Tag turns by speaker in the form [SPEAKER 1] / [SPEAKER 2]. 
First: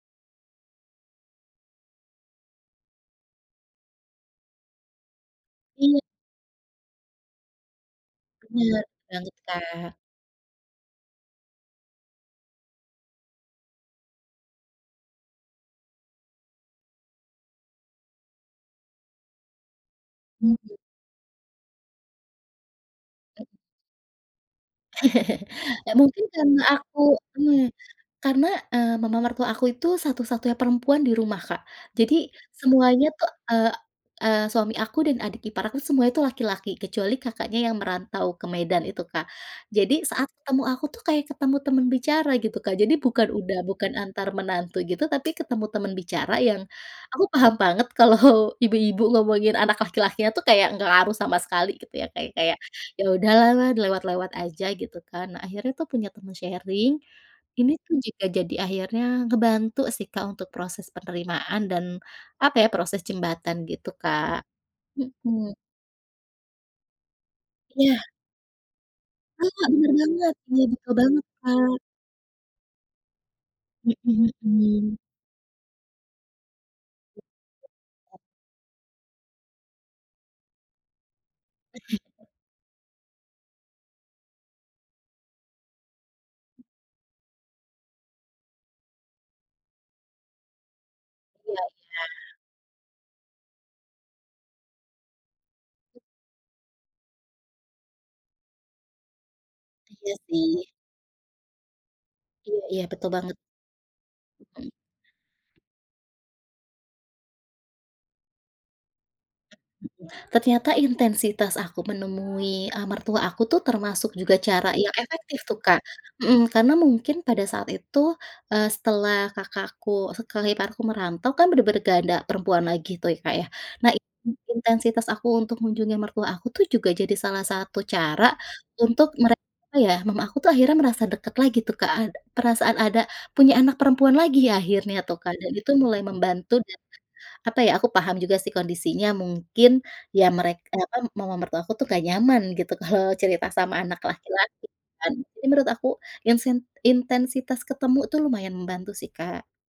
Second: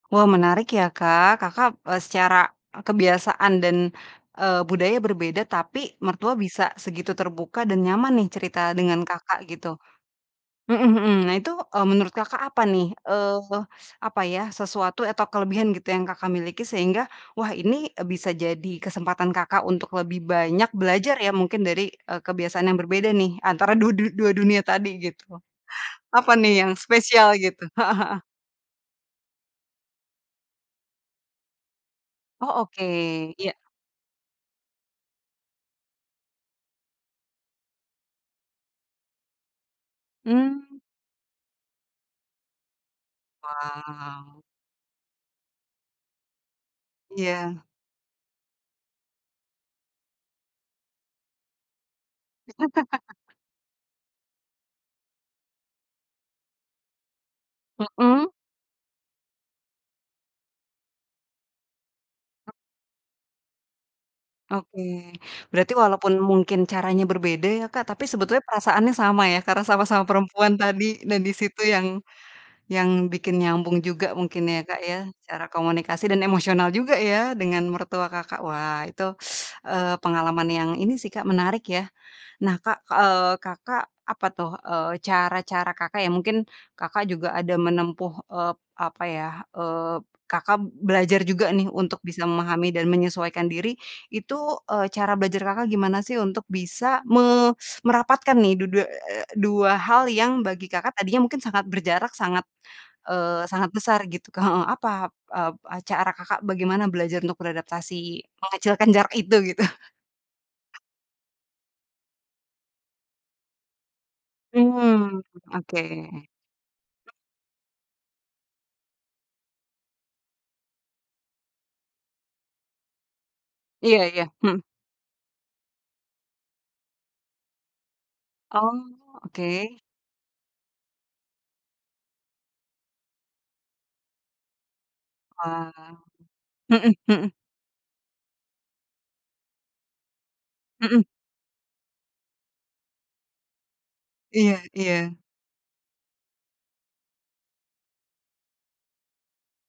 [SPEAKER 1] Wah, menarik ya, Kak. Kakak, e secara, e kebiasaan dan, eee, budaya berbeda tapi
[SPEAKER 2] Iya.
[SPEAKER 1] mertua bisa segitu terbuka dan nyaman nih cerita
[SPEAKER 2] Benar
[SPEAKER 1] dengan
[SPEAKER 2] banget,
[SPEAKER 1] Kakak, gitu.
[SPEAKER 2] Kak.
[SPEAKER 1] Mhm mhm. Nah, itu, e menurut Kakak apa nih? Eee, s apa ya, sesuatu atau kelebihan gitu yang Kakak miliki sehingga, wah, ini, e bisa jadi kesempatan Kakak untuk lebih
[SPEAKER 2] Mhm.
[SPEAKER 1] banyak belajar ya mungkin dari, e kebiasaan yang berbeda nih
[SPEAKER 2] Heeh.
[SPEAKER 1] antara du du dua dunia tadi, gitu.
[SPEAKER 2] Eee, mungkin
[SPEAKER 1] Apa
[SPEAKER 2] karena
[SPEAKER 1] nih yang
[SPEAKER 2] aku,
[SPEAKER 1] spesial gitu?
[SPEAKER 2] mmm, e
[SPEAKER 1] Heeh heeh.
[SPEAKER 2] karena, e mama mertua aku itu satu-satunya perempuan di rumah, Kak. Jadi
[SPEAKER 1] Oh, oke.
[SPEAKER 2] semuanya tuh,
[SPEAKER 1] Iya.
[SPEAKER 2] eee, eee, suami aku dan adik ipar aku semuanya itu laki-laki, kecuali kakaknya yang merantau ke Medan itu, Kak. Jadi saat ketemu
[SPEAKER 1] Mmm.
[SPEAKER 2] aku tuh kayak ketemu teman bicara, gitu, Kak, jadi bukan udah bukan antar
[SPEAKER 1] Wow.
[SPEAKER 2] menantu gitu tapi ketemu teman bicara yang aku paham
[SPEAKER 1] Iya.
[SPEAKER 2] banget kalau ibu-ibu ngomongin anak laki-lakinya tuh kayak nggak ngaruh sama sekali, gitu ya, Kak, ya. Kayak, ya udahlah lewat-lewat aja, gitu kan. Nah, akhirnya tuh punya teman sharing. Ini tuh juga
[SPEAKER 1] Mhm.
[SPEAKER 2] jadi akhirnya ngebantu sih, Kak, untuk proses penerimaan dan, apa ya, proses jembatan gitu, Kak.
[SPEAKER 1] Oke.
[SPEAKER 2] Mhm.
[SPEAKER 1] Berarti walaupun mungkin caranya berbeda ya, Kak,
[SPEAKER 2] Ya.
[SPEAKER 1] tapi sebetulnya perasaannya sama ya, karena
[SPEAKER 2] Heeh, benar
[SPEAKER 1] sama-sama
[SPEAKER 2] banget.
[SPEAKER 1] perempuan
[SPEAKER 2] Ya, betul
[SPEAKER 1] tadi dan
[SPEAKER 2] banget,
[SPEAKER 1] di situ
[SPEAKER 2] Kak.
[SPEAKER 1] yang, yang bikin nyambung juga
[SPEAKER 2] Mhm
[SPEAKER 1] mungkin ya, Kak,
[SPEAKER 2] mhm.
[SPEAKER 1] ya, cara komunikasi dan emosional juga ya dengan mertua Kakak. Wah itu, eee, pengalaman yang ini sih, Kak, menarik ya.
[SPEAKER 2] Mhm.
[SPEAKER 1] Nah, Kak, eee, Kakak, apa tuh, eee, cara-cara Kakak ya mungkin, Kakak juga ada menempuh, eee, apa ya, eee, Kakak belajar juga
[SPEAKER 2] Iya iya.
[SPEAKER 1] nih untuk bisa memahami dan menyesuaikan diri, itu, eee, cara belajar Kakak gimana sih untuk bisa me merapatkan nih du du eee, dua hal
[SPEAKER 2] Iya
[SPEAKER 1] yang bagi
[SPEAKER 2] sih.
[SPEAKER 1] Kakak tadinya mungkin sangat berjarak sangat,
[SPEAKER 2] Iya iya, betul banget.
[SPEAKER 1] eee, sangat besar gitu, Kak, heeh.
[SPEAKER 2] Mhm.
[SPEAKER 1] Apa, e cara Kakak bagaimana belajar untuk beradaptasi, mengecilkan jarak itu, gitu?
[SPEAKER 2] Mmm, mhm. Ternyata intensitas aku menemui e mertua aku tuh termasuk juga cara yang
[SPEAKER 1] Mmm,
[SPEAKER 2] efektif tuh, Kak.
[SPEAKER 1] oke.
[SPEAKER 2] Mhm, karena mungkin pada saat itu, eee, setelah kakak aku setelah iparku merantau kan benar-benar nggak ada perempuan lagi tuh ya, Kak, ya. Nah,
[SPEAKER 1] Iya iya.
[SPEAKER 2] in
[SPEAKER 1] Mhm.
[SPEAKER 2] intensitas aku untuk mengunjungi mertua aku tuh juga jadi salah satu cara
[SPEAKER 1] Oh,
[SPEAKER 2] untuk mere
[SPEAKER 1] oke.
[SPEAKER 2] apa ya, mama aku akhirnya merasa dekat lagi tuh, Kak, ad perasaan ada punya anak perempuan lagi ya akhirnya tuh, Kak, dan itu
[SPEAKER 1] Wah.
[SPEAKER 2] mulai membantu dan,
[SPEAKER 1] Mhm, mhm.
[SPEAKER 2] apa ya, aku paham juga sih kondisinya. Mungkin ya merek apa,
[SPEAKER 1] Mhm.
[SPEAKER 2] mama mertua aku tuh nggak nyaman gitu kalau cerita sama anak
[SPEAKER 1] Iya,
[SPEAKER 2] laki-laki kan.
[SPEAKER 1] iya.
[SPEAKER 2] Jadi menurut aku, insen intensitas ketemu itu lumayan membantu sih, Kak.